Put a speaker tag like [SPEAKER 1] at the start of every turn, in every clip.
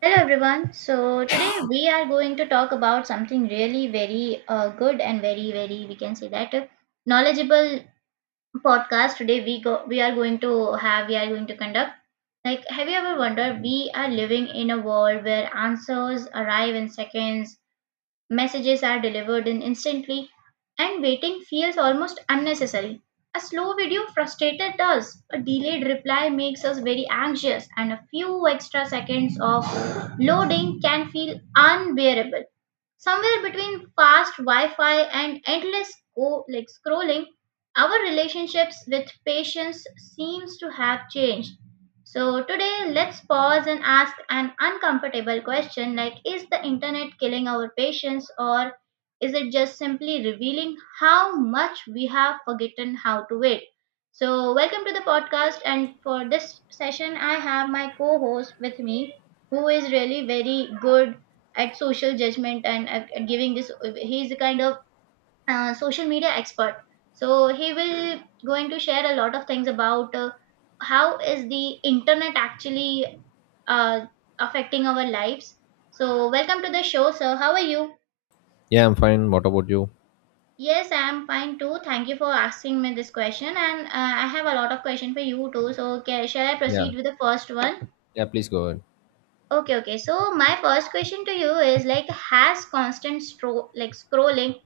[SPEAKER 1] Hello everyone. So today we are going to talk about something really very good and very we can say that knowledgeable podcast. Today we are going to conduct. Like, have you ever wondered? We are living in a world where answers arrive in seconds. Messages are delivered in instantly, and waiting feels almost unnecessary. A slow video frustrated us. A delayed reply makes us very anxious, and a few extra seconds of loading can feel unbearable. Somewhere between fast Wi-Fi and endless like scrolling, our relationships with patience seems to have changed. So, today, let's pause and ask an uncomfortable question, like, is the internet killing our patience, or is it just simply revealing how much we have forgotten how to wait? So, welcome to the podcast. And for this session, I have my co host with me who is really very good at social judgment and at giving this. He's a kind of social media expert, so he will going to share a lot of things about how is the internet actually uh, affecting our lives. So welcome to the show, sir. How are you?
[SPEAKER 2] Yeah, I'm fine. What about you?
[SPEAKER 1] Yes, I am fine too. Thank you for asking me this question. And I have a lot of question for you too. So ca shall I
[SPEAKER 2] Yeah.
[SPEAKER 1] proceed with the first one?
[SPEAKER 2] Yeah, please go ahead.
[SPEAKER 1] Okay, okay. So my first question to you is like, has constant like scrolling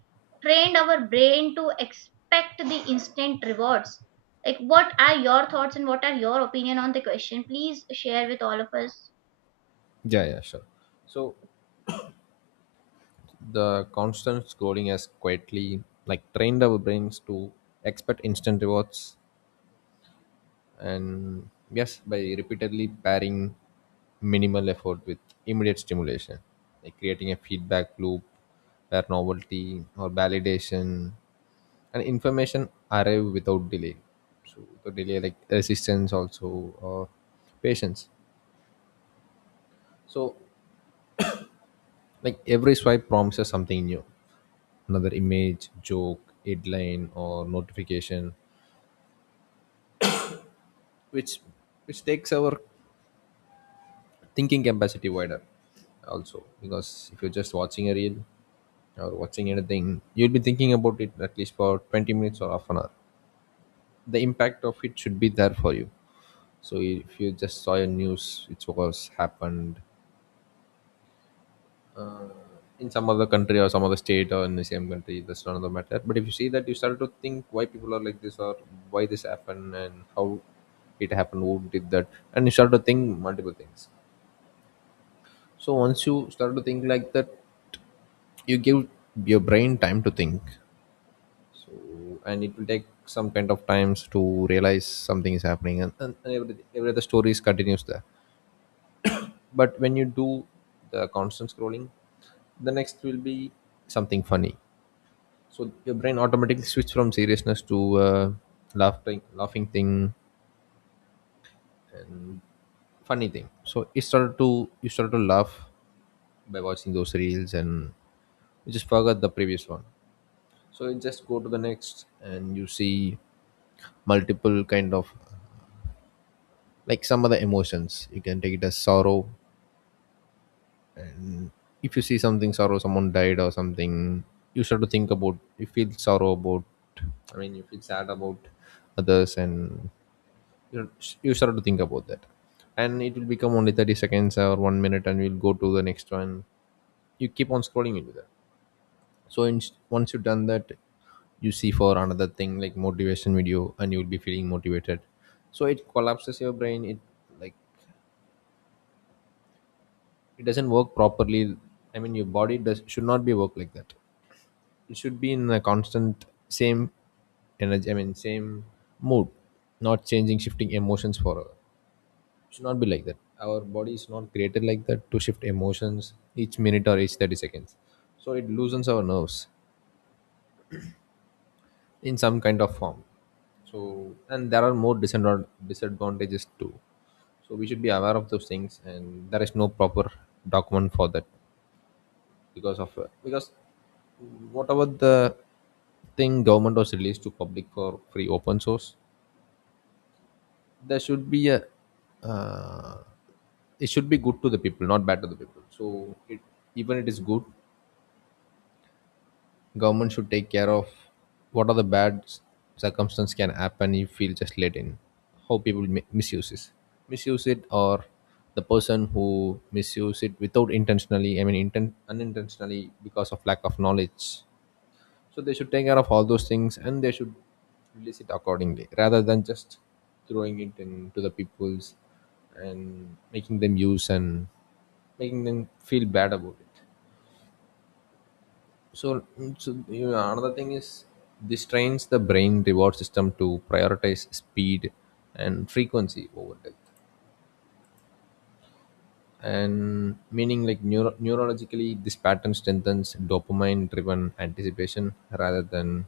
[SPEAKER 1] trained our brain to expect the instant rewards? Like, what are your thoughts, and what are your opinion on the question? Please share with all of us.
[SPEAKER 2] Yeah, yeah, sure. So the constant scrolling has quietly like trained our brains to expect instant rewards, and yes, by repeatedly pairing minimal effort with immediate stimulation, like creating a feedback loop where novelty or validation and information arrive without delay. So the delay like resistance also or patience. So like every swipe promises something new, another image, joke, headline, or notification, which which takes our thinking capacity wider also, because if you're just watching a reel or watching anything, you'll be thinking about it at least for 20 minutes or half an hour. The impact of it should be there for you. So if you just saw a news which was happened, uh, in some other country or some other state or in the same country, that's another matter. But if you see that, you start to think why people are like this, or why this happened and how it happened, who did that. And you start to think multiple things. So once you start to think like that, you give your brain time to think. So and it will take some kind of times to realize something is happening, and every other stories continues there. But when you do the constant scrolling, the next will be something funny. So your brain automatically switched from seriousness to laughing, laughing thing, funny thing. So it started to, you started to laugh by watching those reels, and you just forgot the previous one. So you just go to the next, and you see multiple kind of like some other emotions. You can take it as sorrow. If you see something sorrow, someone died or something, you start to think about. You feel sorrow about. I mean, you feel sad about others, and you know, you start to think about that, and it will become only 30 seconds or 1 minute, and we'll go to the next one. You keep on scrolling into that. So in, once you've done that, you see for another thing like motivation video, and you'll be feeling motivated. So it collapses your brain. It like, it doesn't work properly. I mean, your body does should not be work like that. It should be in a constant same energy, I mean, same mood, not changing shifting emotions for, should not be like that. Our body is not created like that to shift emotions each minute or each 30 seconds. So it loosens our nerves in some kind of form. So and there are more disadvantages too. So we should be aware of those things, and there is no proper document for that, because of because whatever the thing government was released to public for free open source, there should be a uh, it should be good to the people, not bad to the people. So it, even it is good, government should take care of what are the bad circumstance can happen if we'll just let in, how people misuse it, misuse it, or the person who misuse it without intentionally, I mean, unintentionally because of lack of knowledge. So they should take care of all those things, and they should release it accordingly rather than just throwing it into the people's and making them use and making them feel bad about it. So, so you know, another thing is this trains the brain reward system to prioritize speed and frequency over depth. And meaning like neurologically, this pattern strengthens dopamine driven anticipation rather than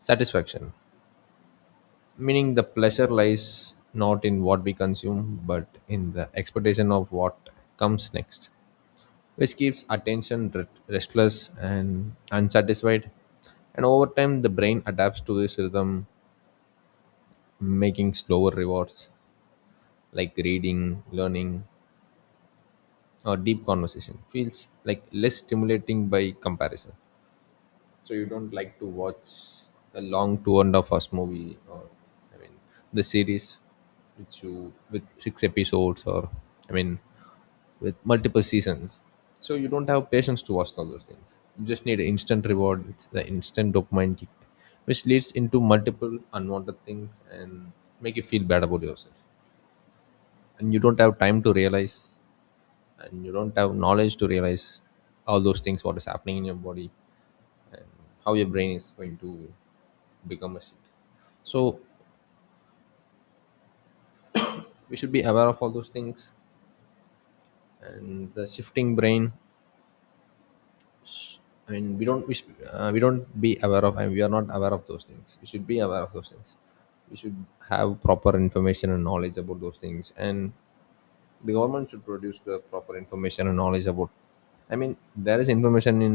[SPEAKER 2] satisfaction. Meaning the pleasure lies not in what we consume, but in the expectation of what comes next, which keeps attention restless and unsatisfied. And over time, the brain adapts to this rhythm, making slower rewards like reading, learning, or deep conversation feels like less stimulating by comparison. So you don't like to watch a long two and a half hours movie, or I mean, the series which you with 6 episodes, or I mean, with multiple seasons. So you don't have patience to watch all those things. You just need an instant reward. It's the instant dopamine kick, which leads into multiple unwanted things and make you feel bad about yourself. And you don't have time to realize, and you don't have knowledge to realize all those things, what is happening in your body, how your brain is going to become a shift. So we should be aware of all those things and the shifting brain. I mean, we don't, we, should, we don't be aware of, and we are not aware of those things. We should be aware of those things. We should have proper information and knowledge about those things, and the government should produce the proper information and knowledge about. I mean, there is information in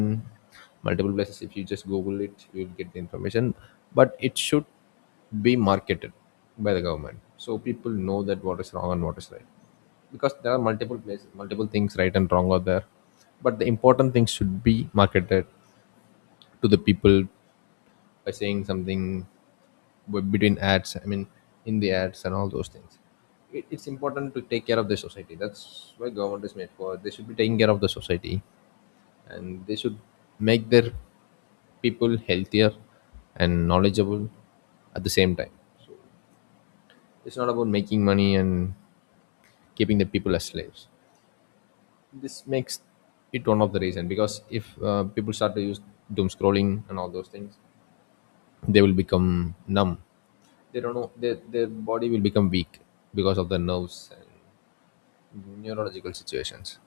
[SPEAKER 2] multiple places. If you just google it, you'll get the information, but it should be marketed by the government, so people know that what is wrong and what is right, because there are multiple places, multiple things right and wrong out there. But the important things should be marketed to the people, by saying something between ads, I mean, in the ads and all those things. It's important to take care of the society. That's why government is made for. They should be taking care of the society, and they should make their people healthier and knowledgeable at the same time. It's not about making money and keeping the people as slaves. This makes it one of the reason, because if people start to use doom scrolling and all those things, they will become numb. They don't know their body will become weak because of the nerves and neurological situations.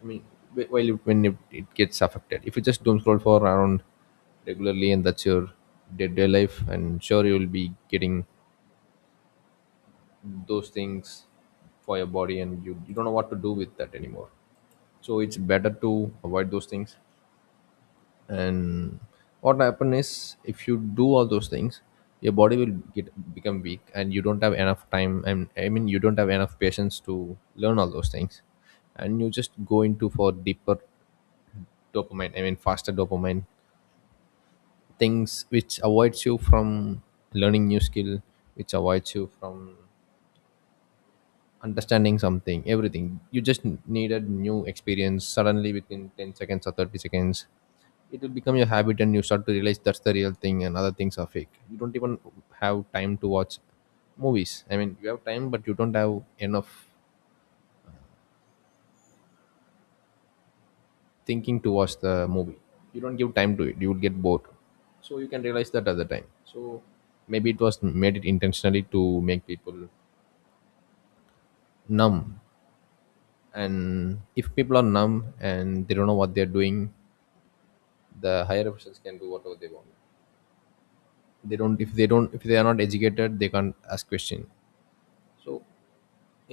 [SPEAKER 2] I mean, while it, when it gets affected, if you just doom scroll for around regularly, and that's your day-to-day life, and sure you will be getting those things for your body, and you don't know what to do with that anymore. So it's better to avoid those things. And what happen is, if you do all those things, your body will get become weak, and you don't have enough time, and I mean, you don't have enough patience to learn all those things. And you just go into for deeper dopamine, I mean, faster dopamine things, which avoids you from learning new skill, which avoids you from understanding something, everything. You just needed new experience suddenly within 10 seconds or 30 seconds. It will become your habit, and you start to realize that's the real thing and other things are fake. You don't even have time to watch movies. I mean, you have time, but you don't have enough thinking to watch the movie. You don't give time to it. You would get bored. So you can realize that at the time. So maybe it was made it intentionally to make people numb, and if people are numb and they don't know what they're doing, the higher officials can do whatever they want. They don't, if they don't, if they are not educated, they can't ask question. So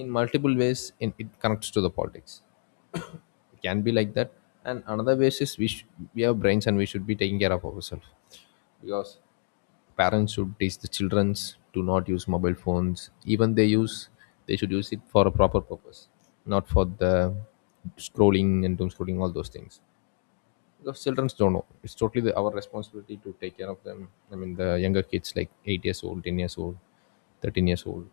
[SPEAKER 2] in multiple ways in, it connects to the politics. It can be like that. And another way is we we have brains, and we should be taking care of ourselves, because parents should teach the childrens to not use mobile phones. Even they use, they should use it for a proper purpose, not for the scrolling and doom scrolling all those things. Because children don't know. It's totally the, our responsibility to take care of them. I mean, the younger kids, like 8 years old, 10 years old, 13 years old,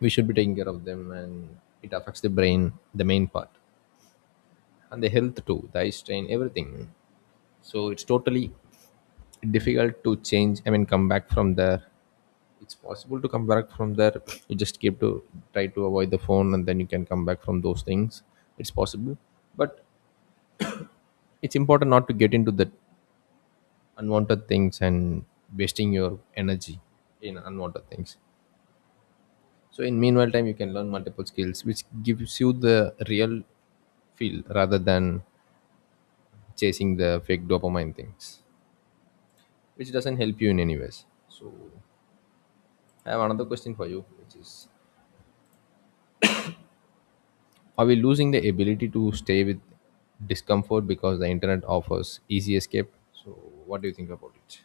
[SPEAKER 2] we should be taking care of them, and it affects the brain, the main part, and the health too, the eye strain, everything. So it's totally difficult to change. I mean, come back from there. It's possible to come back from there. You just keep to try to avoid the phone, and then you can come back from those things. It's possible, but it's important not to get into that unwanted things and wasting your energy in unwanted things, so in meanwhile time you can learn multiple skills which gives you the real feel rather than chasing the fake dopamine things, which doesn't help you in any ways. So I have another question for you, which is, are we losing the ability to stay with discomfort because the internet offers easy escape? So what do you think about it?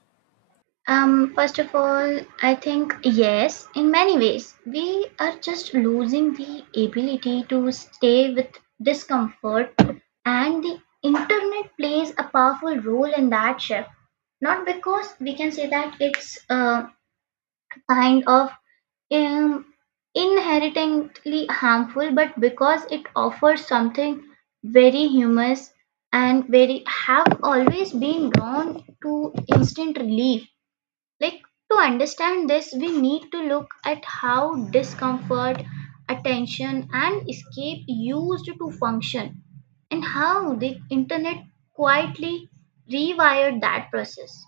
[SPEAKER 1] First of all, I think yes, in many ways, we are just losing the ability to stay with discomfort, and the internet plays a powerful role in that shift. Not because we can say that it's a kind of um, inherently harmful, but because it offers something very humorous and very have always been drawn to instant relief. Like, to understand this, we need to look at how discomfort, attention, and escape used to function, and how the internet quietly rewired that process.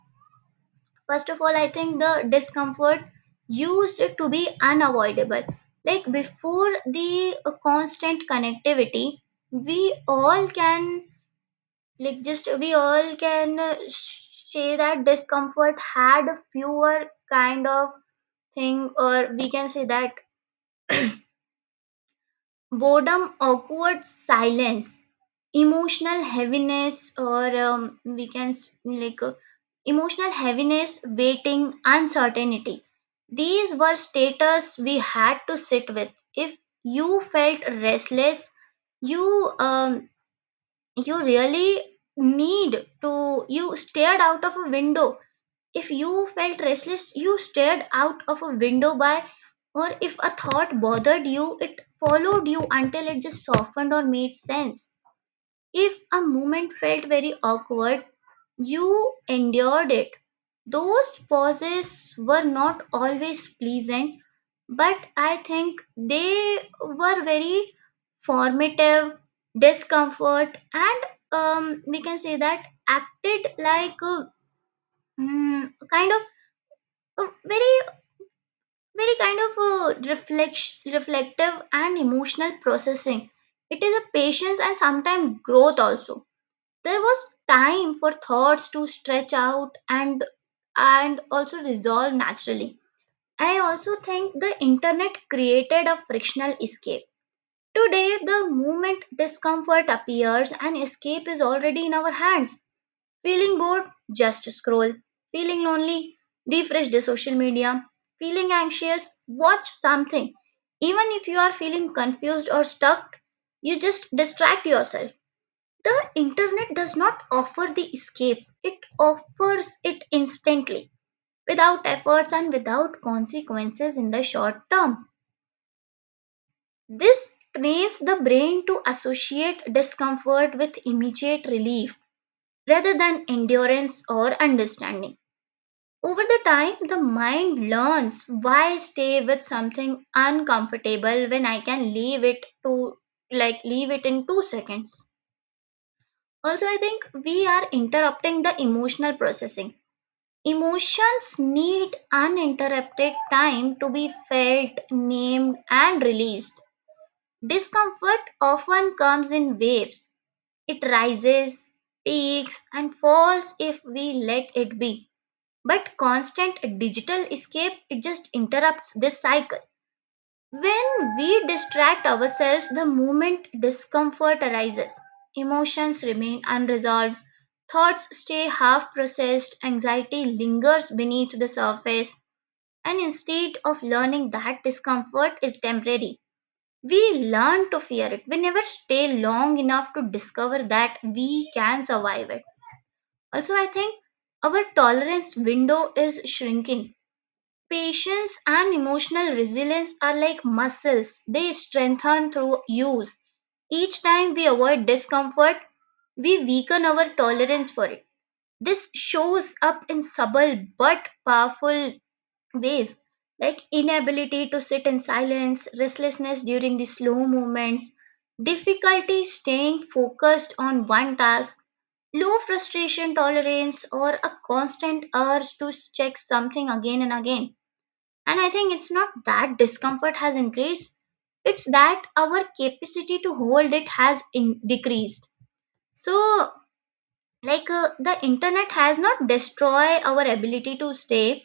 [SPEAKER 1] First of all, I think the discomfort used to be unavoidable. Like, before the constant connectivity, we all can like just we all can uh, say that discomfort had fewer kind of thing, or we can say that boredom, awkward silence, emotional heaviness, or we can emotional heaviness, waiting, uncertainty. These were status we had to sit with. If you felt restless, you um, you really need to you stared out of a window. If you felt restless, you stared out of a window by, or if a thought bothered you, it followed you until it just softened or made sense. If a moment felt very awkward, you endured it. Those pauses were not always pleasant, but I think they were very formative. Discomfort, and we can say that, acted like a kind of a very very kind of a reflect, reflective and emotional processing. It is a patience, and sometimes growth also. There was time for thoughts to stretch out, and also resolve naturally. I also think the internet created a frictional escape. Today, the moment discomfort appears, an escape is already in our hands. Feeling bored? Just scroll. Feeling lonely? Refresh the social media. Feeling anxious? Watch something. Even if you are feeling confused or stuck, you just distract yourself. The internet does not offer the escape, it offers it instantly, without efforts and without consequences in the short term. This trains the brain to associate discomfort with immediate relief rather than endurance or understanding. Over the time, the mind learns, why stay with something uncomfortable when I can leave it in 2 seconds. Also, I think we are interrupting the emotional processing. Emotions need uninterrupted time to be felt, named, and released. Discomfort often comes in waves. It rises, peaks, and falls if we let it be. But constant digital escape, it just interrupts this cycle. When we distract ourselves, the moment discomfort arises. Emotions remain unresolved, thoughts stay half processed, anxiety lingers beneath the surface, and instead of learning that discomfort is temporary, we learn to fear it. We never stay long enough to discover that we can survive it. Also, I think our tolerance window is shrinking. Patience and emotional resilience are like muscles, they strengthen through use. Each time we avoid discomfort, we weaken our tolerance for it. This shows up in subtle but powerful ways, like inability to sit in silence, restlessness during the slow movements, difficulty staying focused on one task, low frustration tolerance, or a constant urge to check something again and again. And I think it's not that discomfort has increased, it's that our capacity to hold it has decreased. So, like, the internet has not destroyed our ability to stay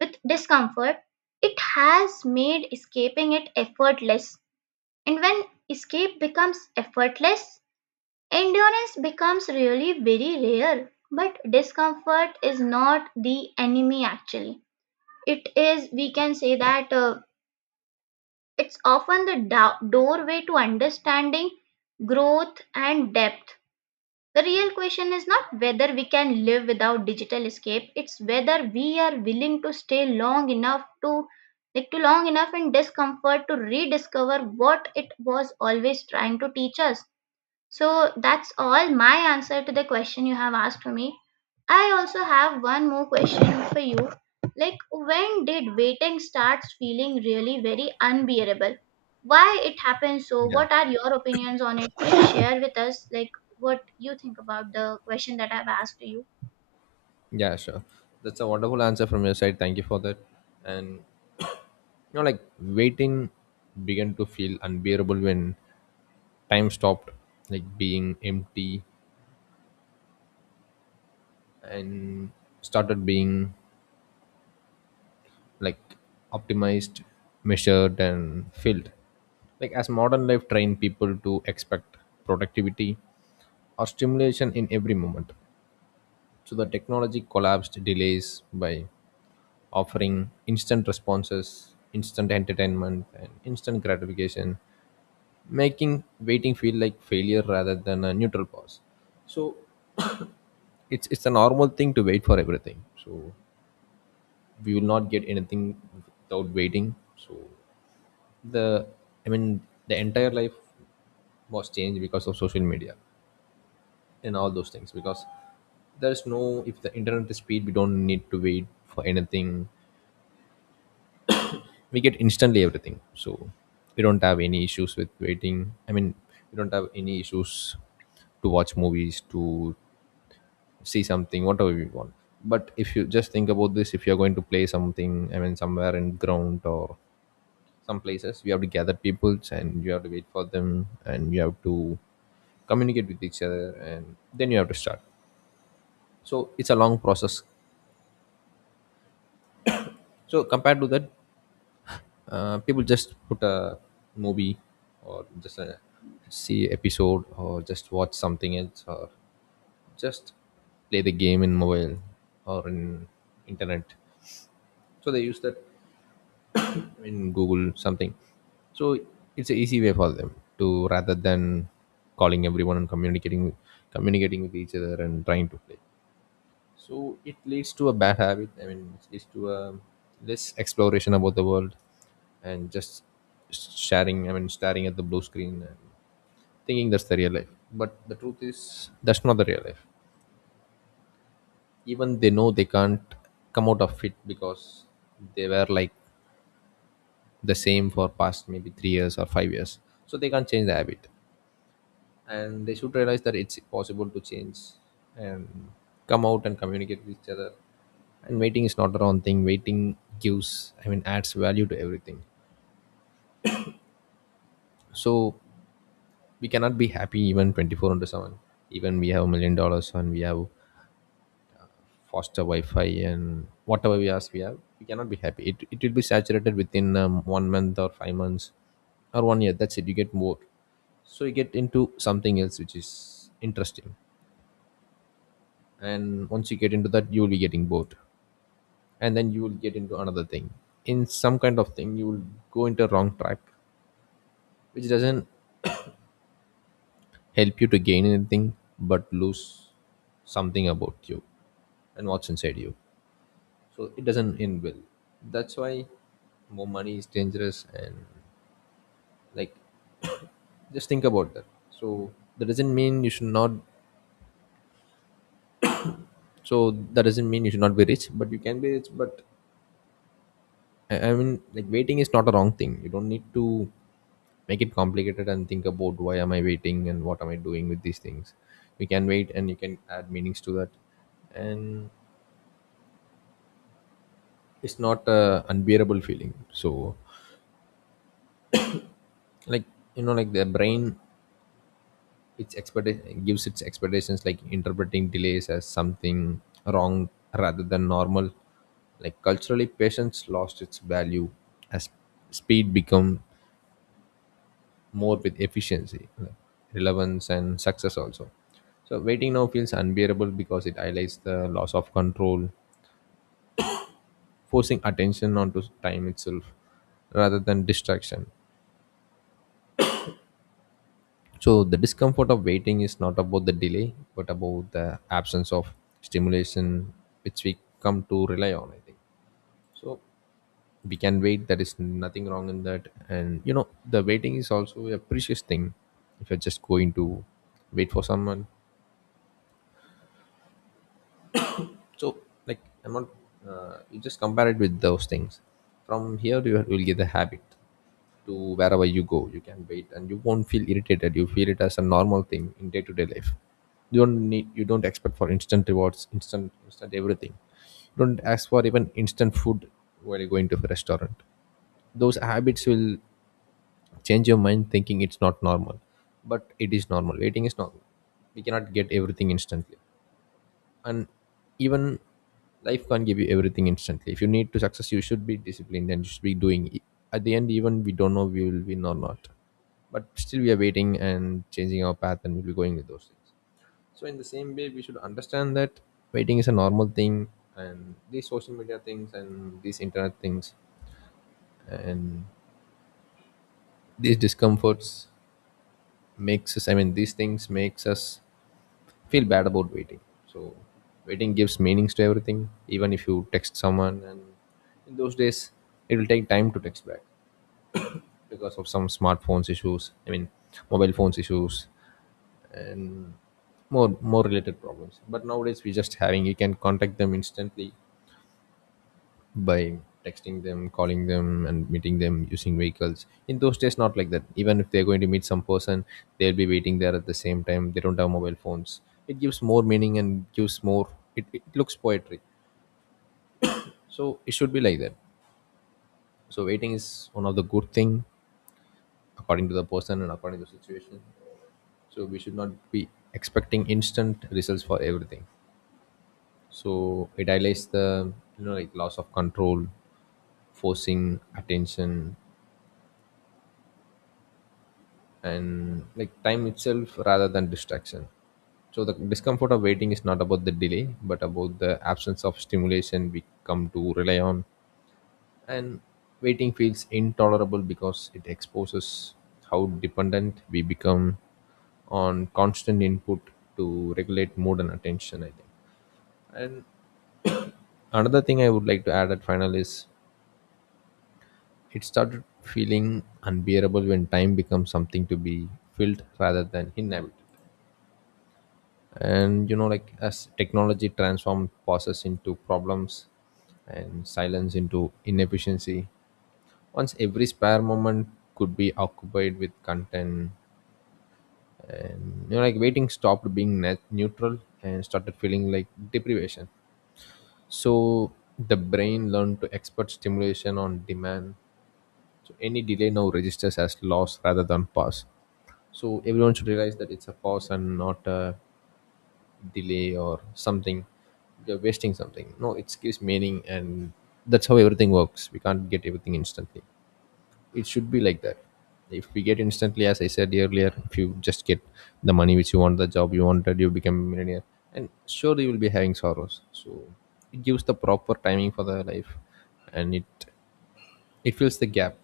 [SPEAKER 1] with discomfort, it has made escaping it effortless. And when escape becomes effortless, endurance becomes really very rare. But discomfort is not the enemy, actually. It is, we can say that, it's often the doorway to understanding, growth, and depth. The real question is not whether we can live without digital escape, it's whether we are willing to stay long enough to long enough in discomfort to rediscover what it was always trying to teach us. So that's all my answer to the question you have asked for me. I also have one more question for you. Like, when did waiting starts feeling really very unbearable? Why it happens so?
[SPEAKER 2] Yeah,
[SPEAKER 1] What are your opinions on it? Please share with us, like, what you think about the question that I've asked you.
[SPEAKER 2] yeah, sure. That's a wonderful answer from your side, thank you for that. And you know, like, waiting began to feel unbearable when time stopped like being empty and started being, like, optimized, measured and filled, like as modern life trained people to expect productivity or stimulation in every moment. So the technology collapsed delays by offering instant responses, instant entertainment, and instant gratification, making waiting feel like failure rather than a neutral pause. So it's a normal thing to wait for everything. So we will not get anything without waiting. So the, I mean, the entire life was changed because of social media and all those things, because there's no, if the internet is speed, we don't need to wait for anything. We get instantly everything. So we don't have any issues with waiting, I mean, we don't have any issues to watch movies, to see something, whatever we want. But if you just think about this, if you're going to play something, I mean, somewhere in ground or some places, you have to gather people and you have to wait for them and you have to communicate with each other and then you have to start. So it's a long process. So compared to that, people just put a movie or just a see episode or just watch something else or just play the game in mobile or in internet. So they use that in Google something. So it's an easy way for them, to rather than calling everyone and communicating with each other and trying to play. So it leads to a bad habit. I mean, it leads to a less exploration about the world, and just staring. I mean, staring at the blue screen and thinking that's the real life. But the truth is, that's not the real life. Even they know they can't come out of it because they were like the same for past maybe 3 years or 5 years. So they can't change the habit, and they should realize that it's possible to change and come out and communicate with each other. And waiting is not the wrong thing. Waiting gives, I mean, adds value to everything. So we cannot be happy even 24 into 7. Even we have $1 million and we have faster wi-fi and whatever we ask we have, we cannot be happy. It will be saturated within one month or 5 months or one year. That's it, you get more. So you get into something else which is interesting. And once you get into that, you will be getting bored and then you will get into another thing. In some kind of thing, you will go into wrong track, which doesn't help you to gain anything but lose something about you and what's inside you. So it doesn't end well. That's why more money is dangerous and, like, just think about that. So that doesn't mean you should not that doesn't mean you should not be rich, but you can be rich. But I mean, like, waiting is not a wrong thing. You don't need to make it complicated and think about why am I waiting and what am I doing with these things. You can wait and you can add meanings to that, and it's not a unbearable feeling. So, like, you know, like, the brain, its expectations, like interpreting delays as something wrong rather than normal. Like, culturally, patience lost its value as speed become more with efficiency, like relevance, and success also. So waiting now feels unbearable because it highlights the loss of control, forcing attention onto time itself rather than distraction. So the discomfort of waiting is not about the delay, but about the absence of stimulation which we come to rely on, I think. So we can wait, there is nothing wrong in that. And you know, the waiting is also a precious thing if you're just going to wait for someone. So, like, I'm not. You just compare it with those things. From here, you will get the habit to wherever you go. You can wait, and you won't feel irritated. You feel it as a normal thing in day-to-day life. You don't need. You don't expect for instant rewards, instant everything. You don't ask for even instant food while you're going to a restaurant. Those habits will change your mind, thinking it's not normal, but it is normal. Waiting is normal. We cannot get everything instantly, and even life can't give you everything instantly. If you need to success, you should be disciplined and you should be doing it. At the end, even we don't know we will win or not, but still we are waiting and changing our path and we'll be going with those things. So in the same way, we should understand that waiting is a normal thing, and these social media things and these internet things and these discomforts makes us, I mean, these things makes us feel bad about waiting. So waiting gives meanings to everything. Even if you text someone, and in those days, it will take time to text back because of some smartphones issues. I mean, mobile phones issues, and more related problems. But nowadays, we just having, you can contact them instantly by texting them, calling them, and meeting them using vehicles. In those days, not like that. Even if they're going to meet some person, they'll be waiting there at the same time. They don't have mobile phones. It gives more meaning and gives more. It looks poetry. So it should be like that. So waiting is one of the good thing according to the person and according to the situation. So we should not be expecting instant results for everything. So it highlights the, you know, like loss of control, forcing attention, and like time itself rather than distraction. So the discomfort of waiting is not about the delay, but about the absence of stimulation we come to rely on. And waiting feels intolerable because it exposes how dependent we become on constant input to regulate mood and attention, I think. And another thing I would like to add at final is, it started feeling unbearable when time becomes something to be filled rather than inhabited. And you know, like, as technology transformed process into problems and silence into inefficiency, once every spare moment could be occupied with content, and you know, like, waiting stopped being net neutral and started feeling like deprivation. So the brain learned to expert stimulation on demand, so any delay now registers as loss rather than pause. So everyone should realize that it's a pause and not a delay or something. You're wasting something. No, it gives meaning, and that's how everything works. We can't get everything instantly. It should be like that. If we get instantly, as I said earlier, if you just get the money which you want, the job you wanted, you become a millionaire, and sure you will be having sorrows. So it gives the proper timing for the life, and it fills the gap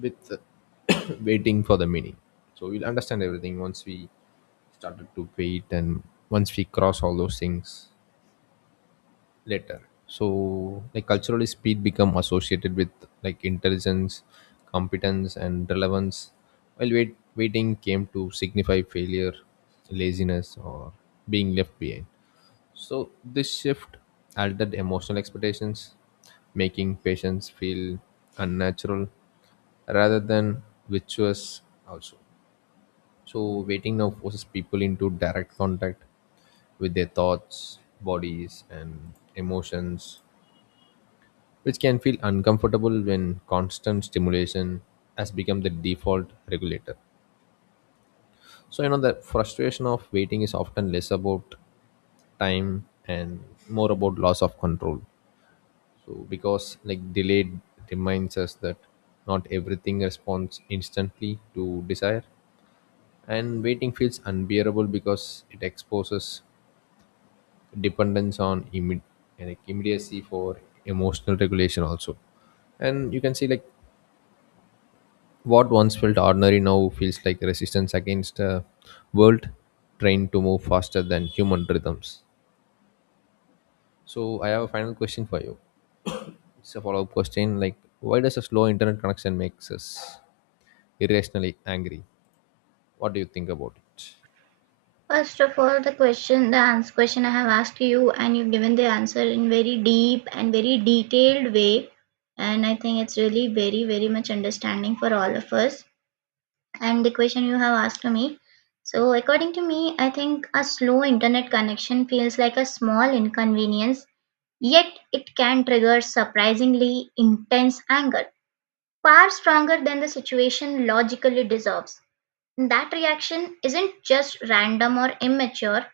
[SPEAKER 2] with waiting for the meaning. So we'll understand everything once we started to wait and once we cross all those things later. So, like, culturally speed become associated with, like, intelligence, competence and relevance, while waiting came to signify failure, laziness or being left behind. So this shift altered emotional expectations, making patients feel unnatural rather than virtuous also. So waiting now forces people into direct contact with their thoughts, bodies and emotions, which can feel uncomfortable when constant stimulation has become the default regulator. So you know, the frustration of waiting is often less about time and more about loss of control. So because, like, delayed reminds us that not everything responds instantly to desire, and waiting feels unbearable because it exposes dependence on like immediacy for emotional regulation also. And you can see, like, what once felt ordinary now feels like resistance against a world trained to move faster than human rhythms. So I have a final question for you. It's a follow-up question, like, why does a slow internet connection makes us irrationally angry? What do you think about it?
[SPEAKER 1] First of all, the question, the answer question I have asked you, and you've given the answer in very deep and very detailed way, and I think it's really very, very much understanding for all of us and the question you have asked to me. So, according to me, I think a slow internet connection feels like a small inconvenience, yet it can trigger surprisingly intense anger, far stronger than the situation logically deserves. That reaction isn't just random or immature,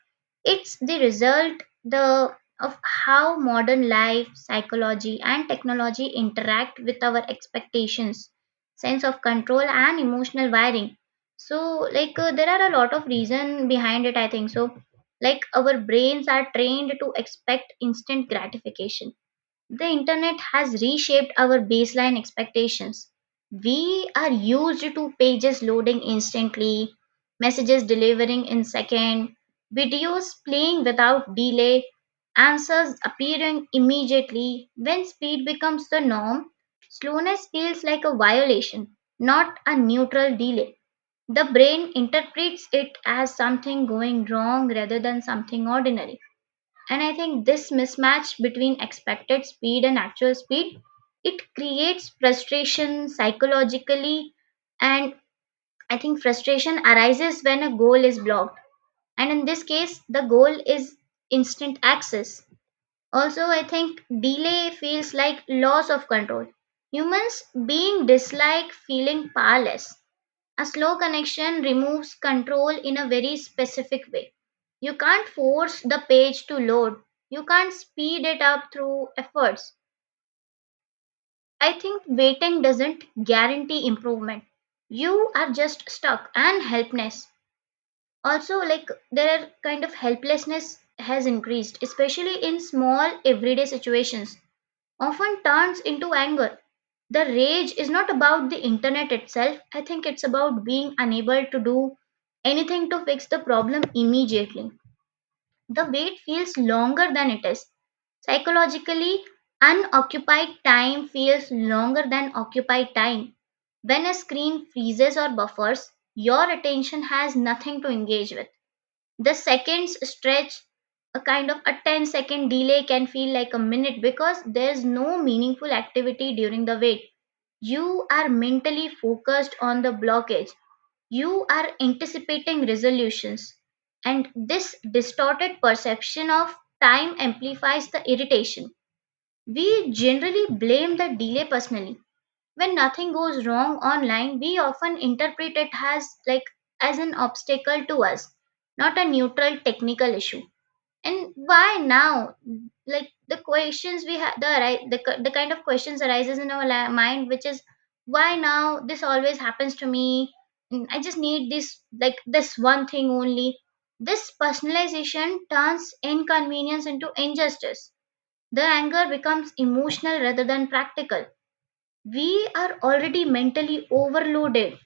[SPEAKER 1] it's the result, of how modern life, psychology, and technology interact with our expectations, sense of control, and emotional wiring. So, like, there are a lot of reason behind it, I think. So, like, our brains are trained to expect instant gratification. The internet has reshaped our baseline expectations. We are used to pages loading instantly, messages delivering in seconds, videos playing without delay, answers appearing immediately. When speed becomes the norm, slowness feels like a violation, not a neutral delay. The brain interprets it as something going wrong rather than something ordinary. And I think this mismatch between expected speed and actual speed, it creates frustration psychologically. And I think frustration arises when a goal is blocked, and in this case, the goal is instant access. Also, I think delay feels like loss of control. Humans being dislike feeling powerless. A slow connection removes control in a very specific way. You can't force the page to load, you can't speed it up through efforts. I think waiting doesn't guarantee improvement. You are just stuck and helpless. Also, like, their kind of helplessness has increased, especially in small everyday situations, often turns into anger. The rage is not about the internet itself, I think it's about being unable to do anything to fix the problem immediately. The wait feels longer than it is. Psychologically, unoccupied time feels longer than occupied time. When a screen freezes or buffers, your attention has nothing to engage with. The seconds stretch. A kind of a ten-second delay can feel like a minute, because there's no meaningful activity during the wait. You are mentally focused on the blockage, you are anticipating resolutions, and this distorted perception of time amplifies the irritation. We generally blame the delay personally. When nothing goes wrong online, we often interpret it as, like, as an obstacle to us, not a neutral technical issue. And, why now? Like, the questions we have, the right, the kind of questions arises in our mind, which is, why now this always happens to me? I just need this, like, this one thing only. This personalization turns inconvenience into injustice. The anger becomes emotional rather than practical. We are already mentally overloaded.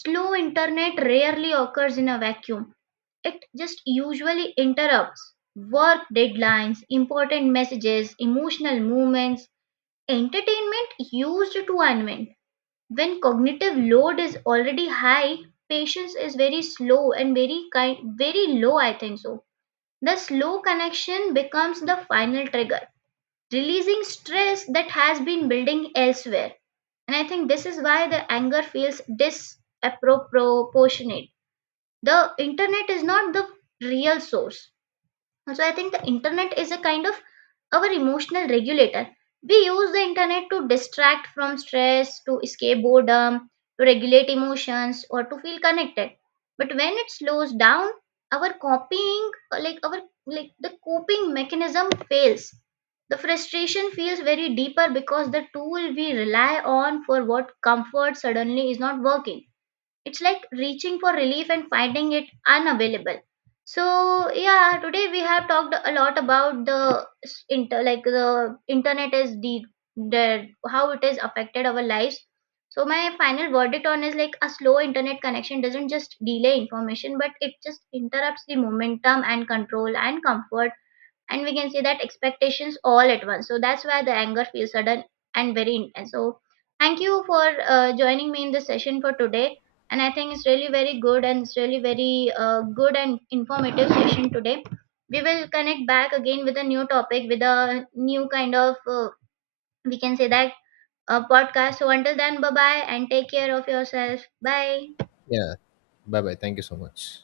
[SPEAKER 1] Slow internet rarely occurs in a vacuum. It just usually interrupts work deadlines, important messages, emotional moments. Entertainment used to unwind. When cognitive load is already high, patience is very slow and very kind, very low, I think so. The slow connection becomes the final trigger, releasing stress that has been building elsewhere. And I think this is why the anger feels disproportionate. The internet is not the real source. So I think the internet is a kind of our emotional regulator. We use the internet to distract from stress, to escape boredom, to regulate emotions, or to feel connected. But when it slows down, our copying, like our like the coping mechanism fails. The frustration feels very deeper because the tool we rely on for what comfort suddenly is not working. It's like reaching for relief and finding it unavailable. So yeah, today we have talked a lot about the s- inter like the internet, is the how it has affected our lives. So my final verdict on is, like, a slow internet connection doesn't just delay information, but it just interrupts the momentum and control and comfort and, we can say that, expectations all at once. So that's why the anger feels sudden and very intense. So, thank you for joining me in this session for today. And I think it's really very good, and it's really very good and informative session today. We will connect back again with a new topic, with a new kind of, we can say that, a podcast. So until then, bye bye, and take care of yourself. Bye.
[SPEAKER 2] Yeah. Bye bye. Thank you so much.